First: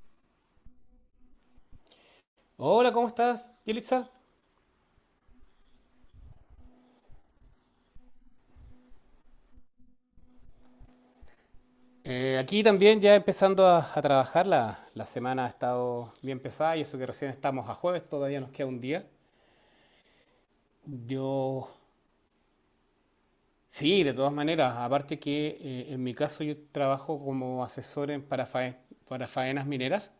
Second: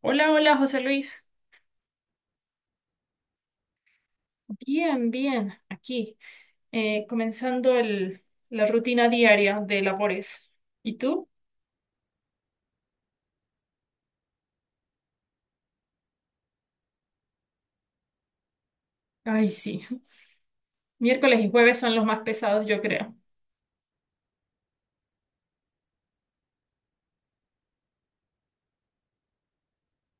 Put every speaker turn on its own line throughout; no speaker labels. Hola, hola, José Luis.
Hola, ¿cómo estás, Yelitza?
Bien, bien, aquí, comenzando la rutina diaria de labores. ¿Y tú?
Aquí también ya empezando a trabajar, la semana ha estado bien pesada y eso que recién estamos a jueves, todavía nos queda un día.
Ay, sí. Miércoles y
Yo,
jueves son los más pesados, yo creo.
sí, de todas maneras, aparte que en mi caso yo trabajo como asesor para faenas mineras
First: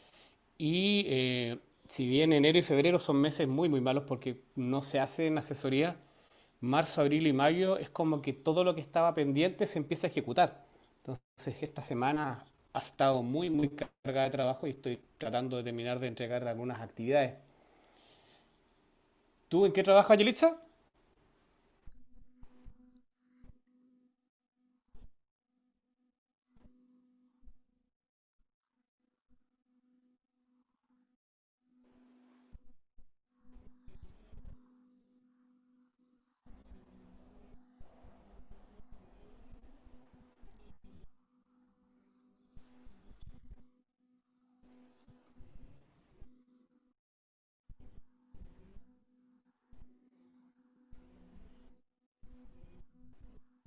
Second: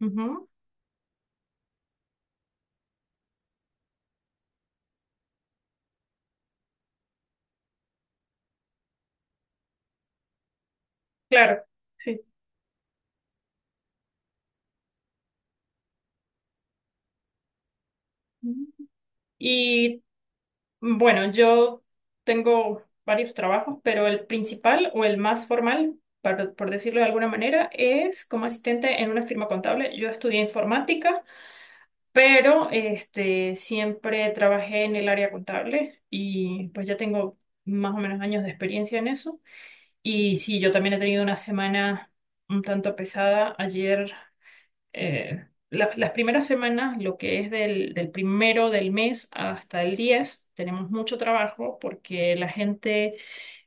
Ujú.
y si bien enero y febrero son meses muy, muy malos porque no se hacen asesoría, marzo, abril y mayo es como que todo lo que estaba pendiente se empieza a ejecutar. Entonces,
Claro,
esta
sí.
semana ha estado muy, muy cargada de trabajo y estoy tratando de terminar de entregar algunas actividades. ¿Tú en qué
Y
trabajas, Yelitza?
bueno, yo tengo varios trabajos, pero el principal o el más formal, por decirlo de alguna manera, es como asistente en una firma contable. Yo estudié informática pero siempre trabajé en el área contable y pues ya tengo más o menos años de experiencia en eso. Y sí, yo también he tenido una semana un tanto pesada. Ayer, las primeras semanas, lo que es del primero del mes hasta el 10 tenemos mucho trabajo porque la gente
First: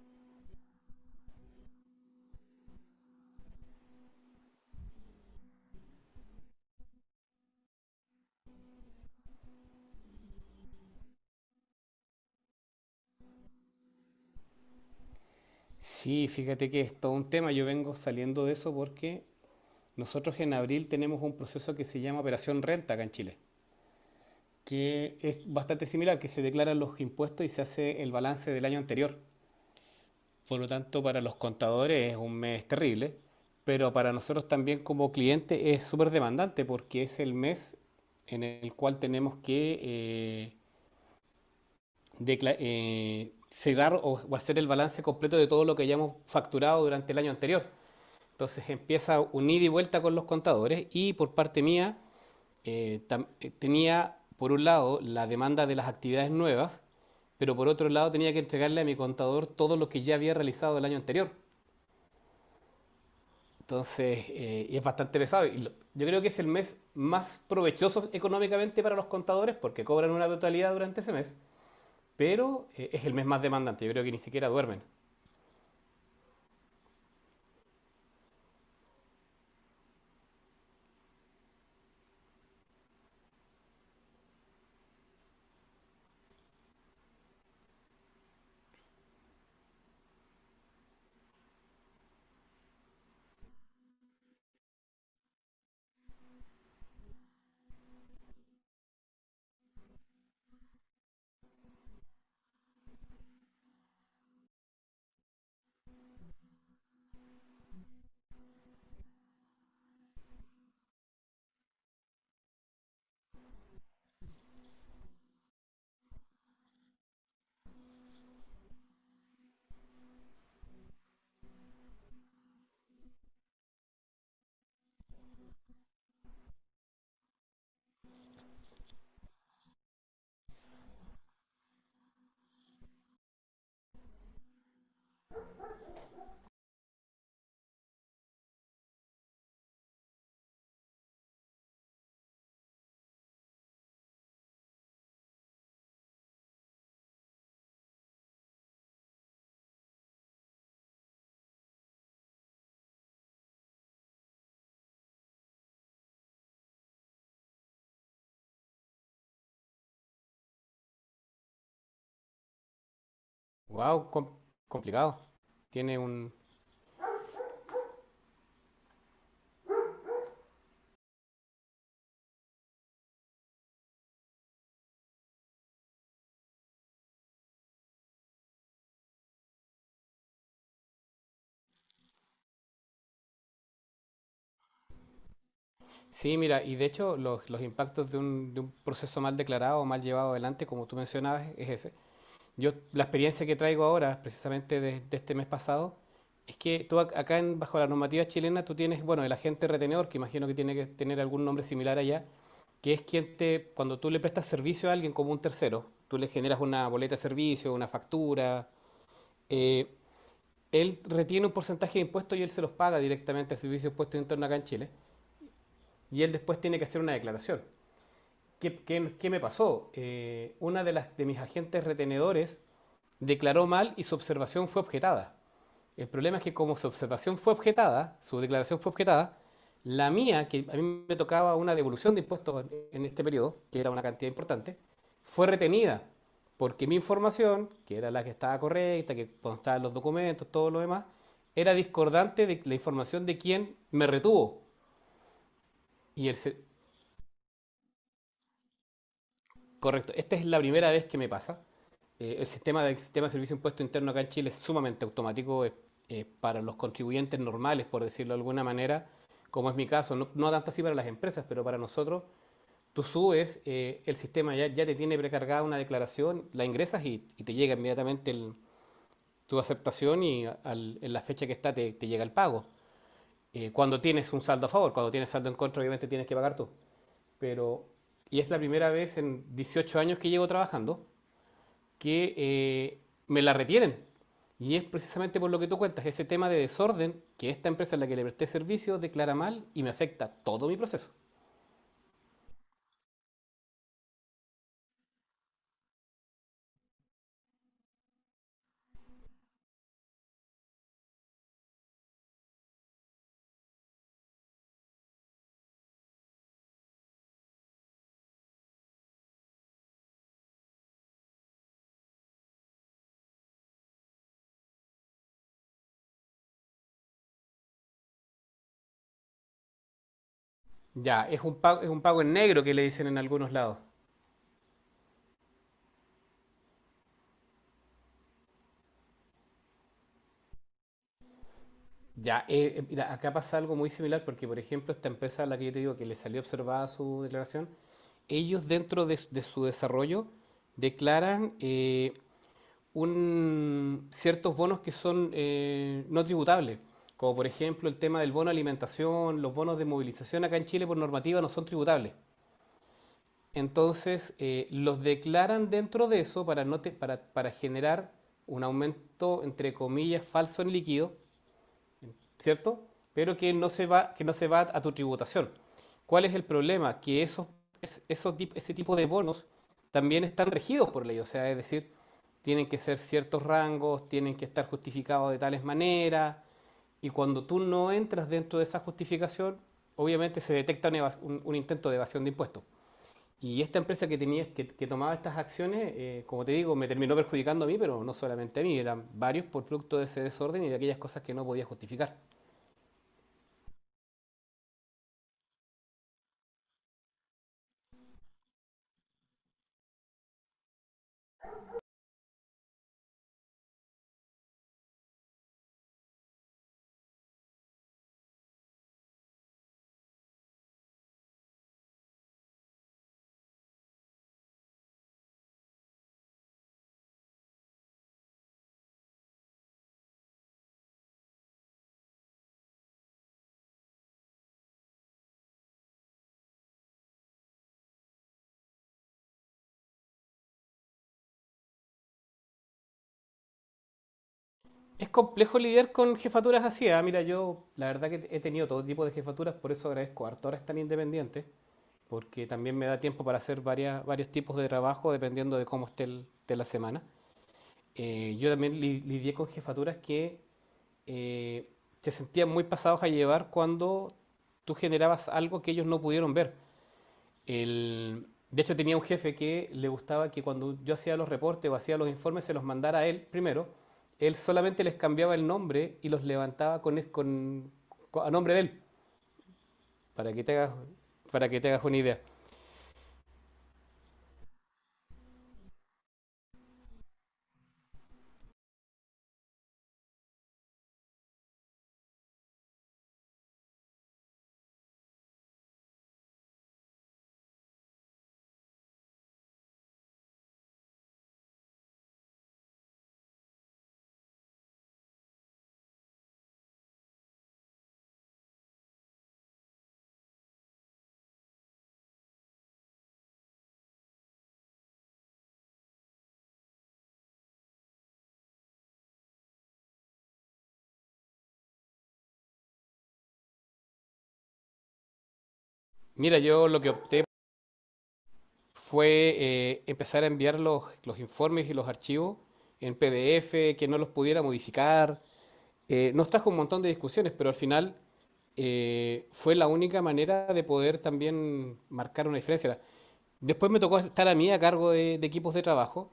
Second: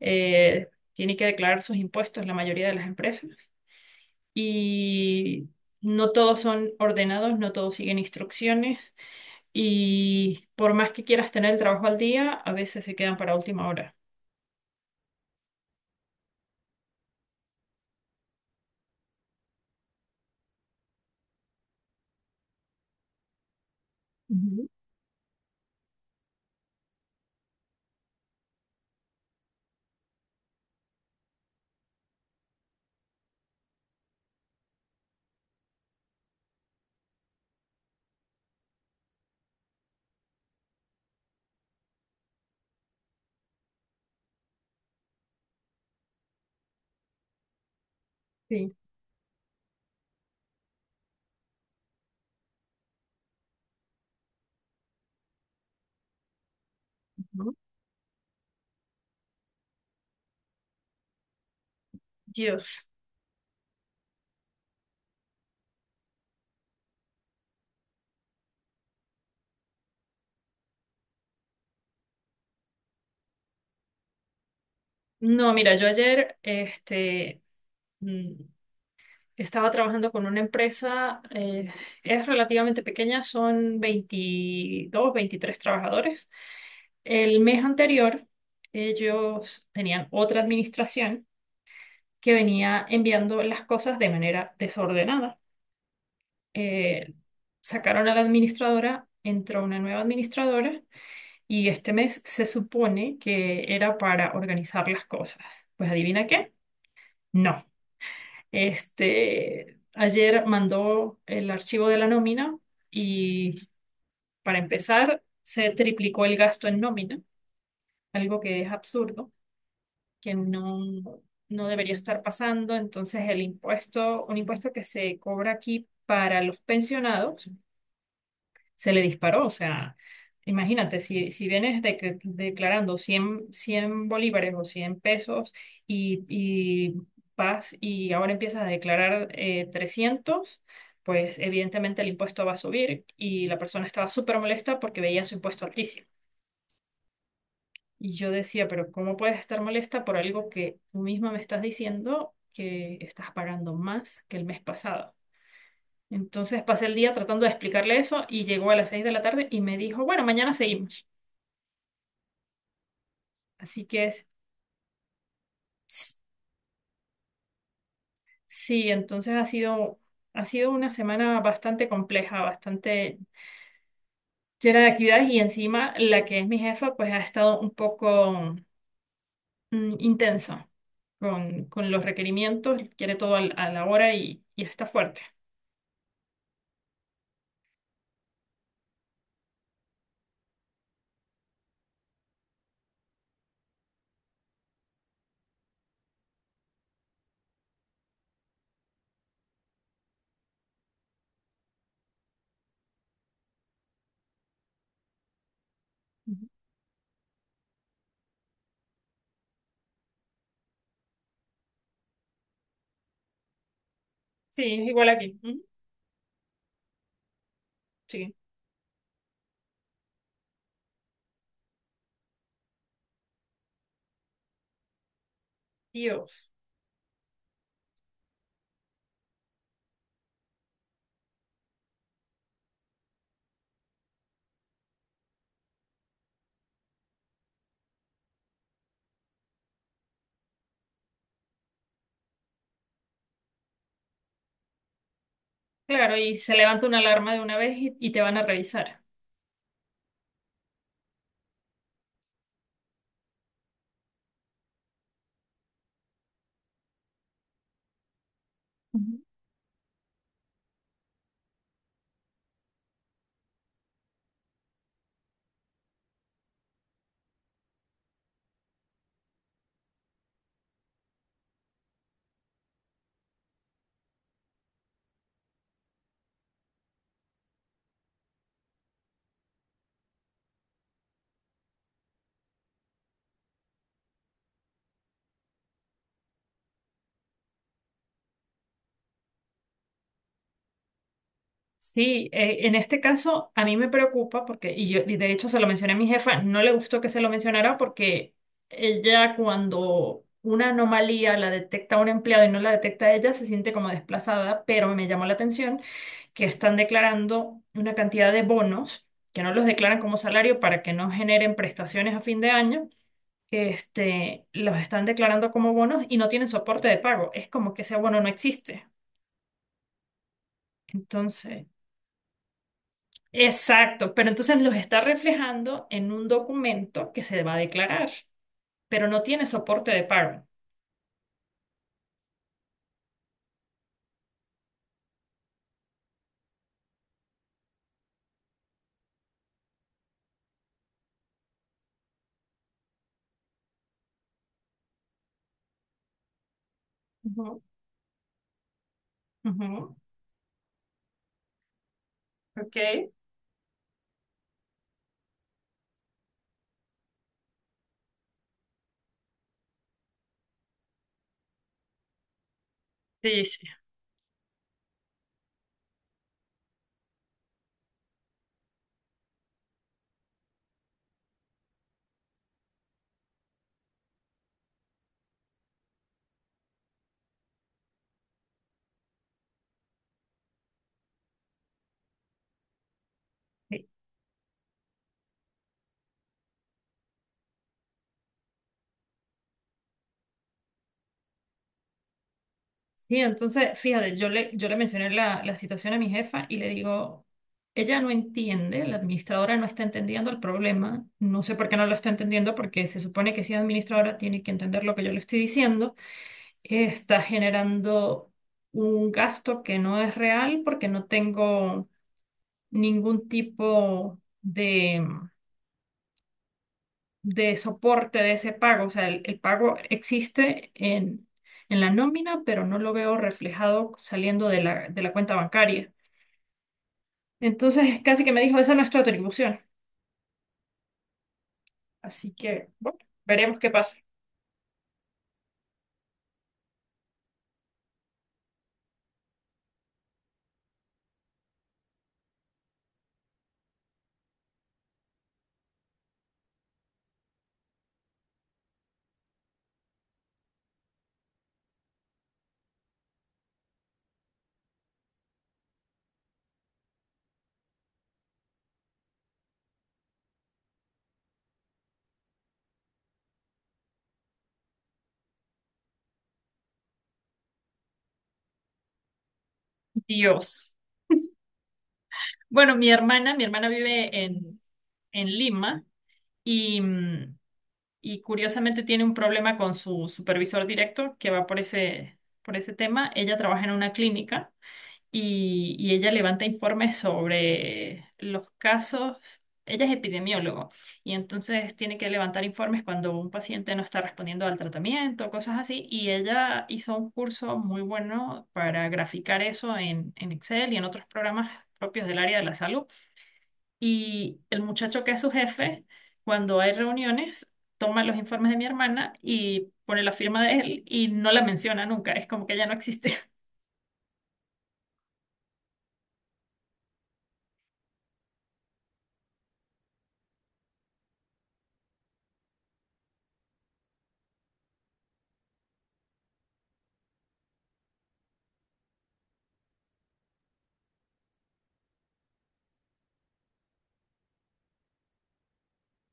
tiene que declarar sus impuestos, la mayoría de las empresas. Y no todos son ordenados, no todos siguen instrucciones. Y por más que quieras tener el trabajo al día, a veces se quedan para última hora.
Sí, fíjate que es todo un tema. Yo vengo saliendo de eso porque nosotros en abril tenemos un proceso que se llama Operación Renta acá en Chile,
Ujú.
que es bastante similar, que se declaran los impuestos y se hace el balance del año anterior. Por lo tanto, para los contadores es un mes terrible, pero para nosotros también como cliente es súper demandante porque es el mes en el cual tenemos que cerrar o hacer el balance completo de todo lo que hayamos facturado durante el año anterior. Entonces
Sí.
empieza un ida y vuelta con los contadores y por parte mía tenía por un lado la demanda de las actividades nuevas, pero
Ujú.
por otro lado tenía que entregarle a mi contador todo lo que ya había realizado el año anterior.
Dios.
Entonces, y es bastante pesado. Yo creo que es el mes más provechoso económicamente para los contadores porque cobran una totalidad durante ese mes, pero es el mes más demandante. Yo creo que ni siquiera duermen.
No, mira, yo ayer mm, estaba trabajando con una empresa, es relativamente pequeña, son 22, 23 trabajadores. El mes anterior, ellos tenían otra administración que venía enviando las cosas de manera desordenada. Eh, sacaron a la administradora, entró una nueva administradora y este mes se supone que era para organizar las cosas. Pues adivina qué, no. Ayer mandó el archivo de la nómina y para empezar se triplicó el gasto en nómina, algo que es absurdo, que no, no debería estar pasando. Entonces el impuesto, un impuesto que se cobra aquí para los pensionados se le disparó. O sea, imagínate, si vienes declarando 100 100 bolívares o 100 pesos y vas y ahora empiezas a declarar 300, pues evidentemente el impuesto va a subir y la persona estaba súper molesta porque veía su impuesto altísimo. Y yo decía, pero ¿cómo puedes estar molesta por algo que tú misma me estás diciendo que estás pagando más que el mes pasado? Entonces pasé el día tratando de explicarle eso y llegó a las 6 de la tarde y me dijo, bueno, mañana seguimos. Así que
Wow,
es-
complicado. Tiene
s-
un...
Sí, ha sido una semana bastante compleja, bastante llena de actividades y encima la que es mi jefa pues ha estado un poco intensa con los requerimientos, quiere todo a la hora y está fuerte.
Sí, mira, y de hecho los impactos de un proceso mal declarado o mal llevado adelante, como tú mencionabas, es ese. Yo, la experiencia que traigo ahora, precisamente de este mes pasado, es que tú acá, en- bajo la normativa chilena, tú tienes, bueno, el agente retenedor, que imagino que tiene que tener algún nombre similar allá, que es quien te, cuando tú le prestas servicio a alguien como un tercero, tú le generas una boleta de servicio, una factura, eh, él retiene un porcentaje de impuestos y él se los paga directamente al Servicio de Impuestos Internos acá
Sí,
en
es
Chile,
igual aquí. Ujú.
y él después tiene que hacer una declaración.
Sí.
Qué me pasó? Una de mis agentes retenedores declaró mal y su observación fue objetada. El problema es
Dios.
que como su observación fue objetada, su declaración fue objetada, la mía, que a mí me tocaba una devolución de impuestos en este periodo, que era una cantidad importante, fue retenida porque mi información, que era la que estaba correcta, que constaba en los documentos, todo lo demás, era discordante de la información de quien me retuvo.
Claro,
Y
y
el,
se levanta una alarma de una vez y te van a revisar.
Correcto, esta es la primera vez que me pasa. El sistema de servicio de impuesto interno acá en Chile es sumamente automático, para los contribuyentes normales, por decirlo de alguna manera, como es mi caso, no, no tanto así para las empresas, pero para nosotros, tú subes, el sistema ya te tiene precargada una declaración, la ingresas y te llega inmediatamente el- tu aceptación y al- en la fecha que está te, te llega el pago. Cuando tienes un saldo a favor, cuando tienes saldo en contra, obviamente tienes que pagar tú. Pero, y es la primera vez en 18 años que llevo trabajando que me la retienen. Y es precisamente por lo que tú cuentas, ese tema de desorden que esta empresa a la que le presté servicio declara mal y me afecta todo mi proceso.
Sí, en este caso a mí me preocupa porque, y de hecho se lo mencioné a mi jefa, no le gustó que se lo mencionara porque ella cuando una anomalía la detecta un empleado y no la detecta ella, se siente como desplazada, pero me llamó la atención que están declarando una cantidad de bonos que no los declaran como salario para que no generen prestaciones a fin de año. Los están declarando como bonos y no tienen soporte de pago. Es como que ese bono no existe.
Ya,
Entonces,
es un pago en negro que le dicen en algunos lados.
exacto, pero entonces los está reflejando en un documento que se va a declarar, pero no tiene soporte de pago.
Ya, mira, acá pasa algo muy similar porque, por ejemplo, esta empresa a la que yo te digo que le salió observada su declaración, ellos dentro de su desarrollo declaran ciertos bonos que son no tributables, como por
Ujú,
ejemplo el tema del bono de alimentación, los bonos de
ujú.
movilización acá en Chile por normativa no son tributables.
Ok.
Entonces los declaran dentro de eso para, no te- para generar un aumento, entre comillas, falso en líquido, ¿cierto? Pero
Sí, sí.
que no se va a tu tributación. ¿Cuál es el problema? Que ese tipo de bonos también están regidos por ley, o sea, es decir, tienen que ser ciertos rangos, tienen que estar justificados de tales maneras, y cuando tú no entras dentro de esa justificación, obviamente se detecta un intento de evasión de impuestos. Y esta
Sí,
empresa que tomaba estas acciones, como te digo, me terminó perjudicando a mí, pero no solamente a mí, eran varios por producto de ese desorden y de aquellas cosas que no podía justificar.
sí, entonces, fíjate, yo le mencioné la situación a mi jefa y le digo, ella no entiende, la administradora no está entendiendo el problema, no sé por qué no lo está entendiendo, porque se supone que si es administradora tiene que entender lo que yo le estoy diciendo, está generando un gasto que no es real porque no tengo ningún tipo de soporte de ese pago. O sea, el pago existe en la nómina, pero no lo veo reflejado saliendo de de la cuenta bancaria. Entonces, casi que me dijo, esa no es tu atribución. Así que, bueno, veremos qué pasa.
Es complejo lidiar con jefaturas así. Mira, yo la verdad que he tenido todo tipo de jefaturas, por eso agradezco harto ahora estar independiente, porque también me da tiempo para hacer varios tipos de trabajo dependiendo de cómo esté el- de la semana. Yo también lidié con jefaturas que eh, se sentían muy pasados a llevar cuando tú generabas algo que ellos no pudieron ver. El- de hecho, tenía un jefe que le gustaba que cuando yo hacía los reportes o hacía los informes se los mandara a él primero. Él solamente les cambiaba el nombre y los levantaba a nombre de él, para que te
Dios.
hagas, para que te hagas una idea.
Bueno, mi hermana vive en Lima y, y curiosamente tiene un problema con su supervisor directo que va por por ese tema. Ella trabaja en una clínica y ella levanta informes sobre los casos. Ella es epidemiólogo y entonces tiene que levantar informes cuando un paciente no está respondiendo al tratamiento, cosas así. Y ella hizo un curso muy bueno para graficar eso en Excel y en otros programas propios del área de la salud. Y el muchacho que es su jefe, cuando hay reuniones, toma los informes de mi hermana y pone la firma de él y no la menciona nunca. Es como que ella no existe.
Mira, yo lo que opté fue empezar a enviar los informes y los archivos en PDF, que no los pudiera modificar, nos trajo un montón de discusiones, pero al final fue la única manera de poder también marcar una diferencia. Después me tocó estar a mí a cargo de equipos de trabajo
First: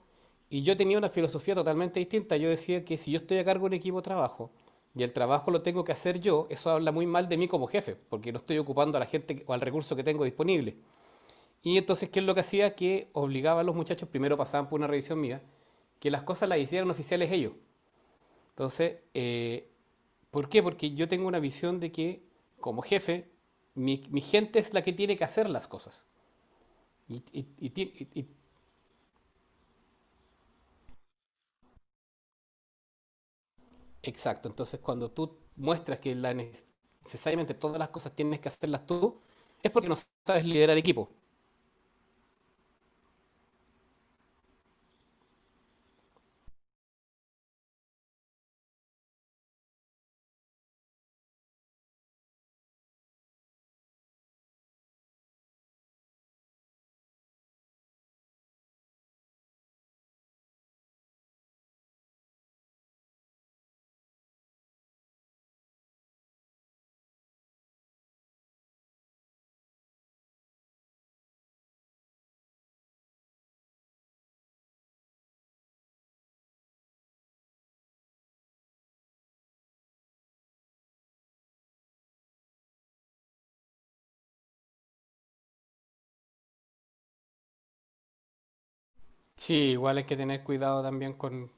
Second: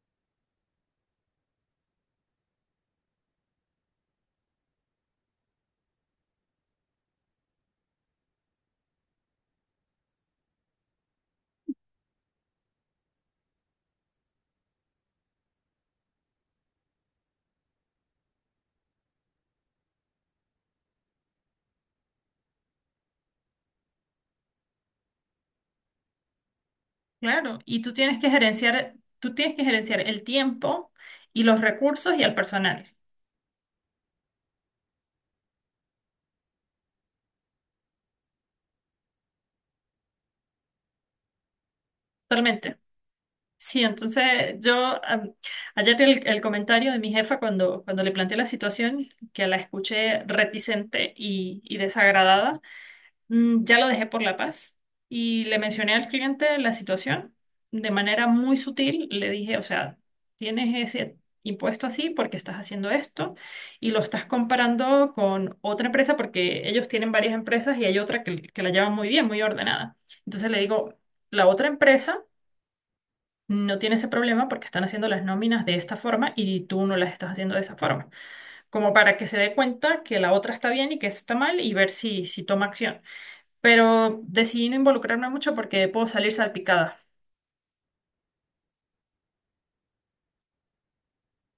y yo tenía una filosofía totalmente distinta. Yo decía que si yo estoy a cargo de un equipo de trabajo y el trabajo lo tengo que hacer yo, eso habla muy mal de mí como jefe, porque no estoy ocupando a la gente o al recurso que tengo disponible. Y entonces, ¿qué es lo que hacía? Que obligaba a los muchachos, primero pasaban por una revisión mía, que las cosas las hicieran oficiales ellos. Entonces, ¿por qué? Porque yo tengo una visión de que como jefe, mi gente es la que tiene que hacer las cosas. Y- y-
Claro,
y
y tú
y-
tienes
y-
que gerenciar, tú tienes que gerenciar el tiempo y los recursos y al personal.
exacto, entonces cuando tú muestras que la necesariamente todas las cosas tienes que hacerlas tú, es porque no sabes liderar equipo.
Totalmente. Sí, entonces yo am, ayer el comentario de mi jefa cuando le planteé la situación, que la escuché reticente y desagradada, ya lo dejé por la paz y le mencioné al cliente la situación de manera muy sutil. Le dije, o sea, tienes ese impuesto así porque estás haciendo esto y lo estás comparando con otra empresa porque ellos tienen varias empresas y hay otra que la llevan muy bien, muy ordenada. Entonces le digo, la otra empresa no tiene ese problema porque están haciendo las nóminas de esta forma y tú no las estás haciendo de esa forma, como para que se dé cuenta que la otra está bien y que esta está mal y ver si, si toma acción pero decidí no involucrarme mucho porque puedo salir salpicada.
Sí, igual hay que tener cuidado también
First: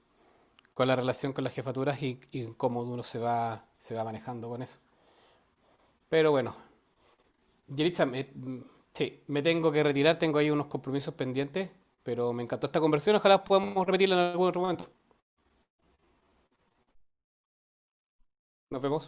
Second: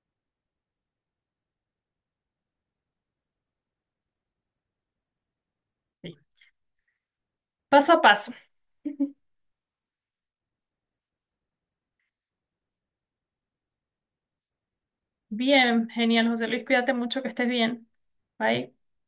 con la relación con las jefaturas y cómo uno se va manejando con eso.
Sí.
Pero bueno,
Paso a
Yelitza,
paso.
sí, me tengo que retirar, tengo ahí unos compromisos pendientes, pero me encantó esta conversión, ojalá podamos repetirla en algún otro momento.
Bien, genial, José Luis, cuídate mucho, que estés bien. Bye.
Nos vemos.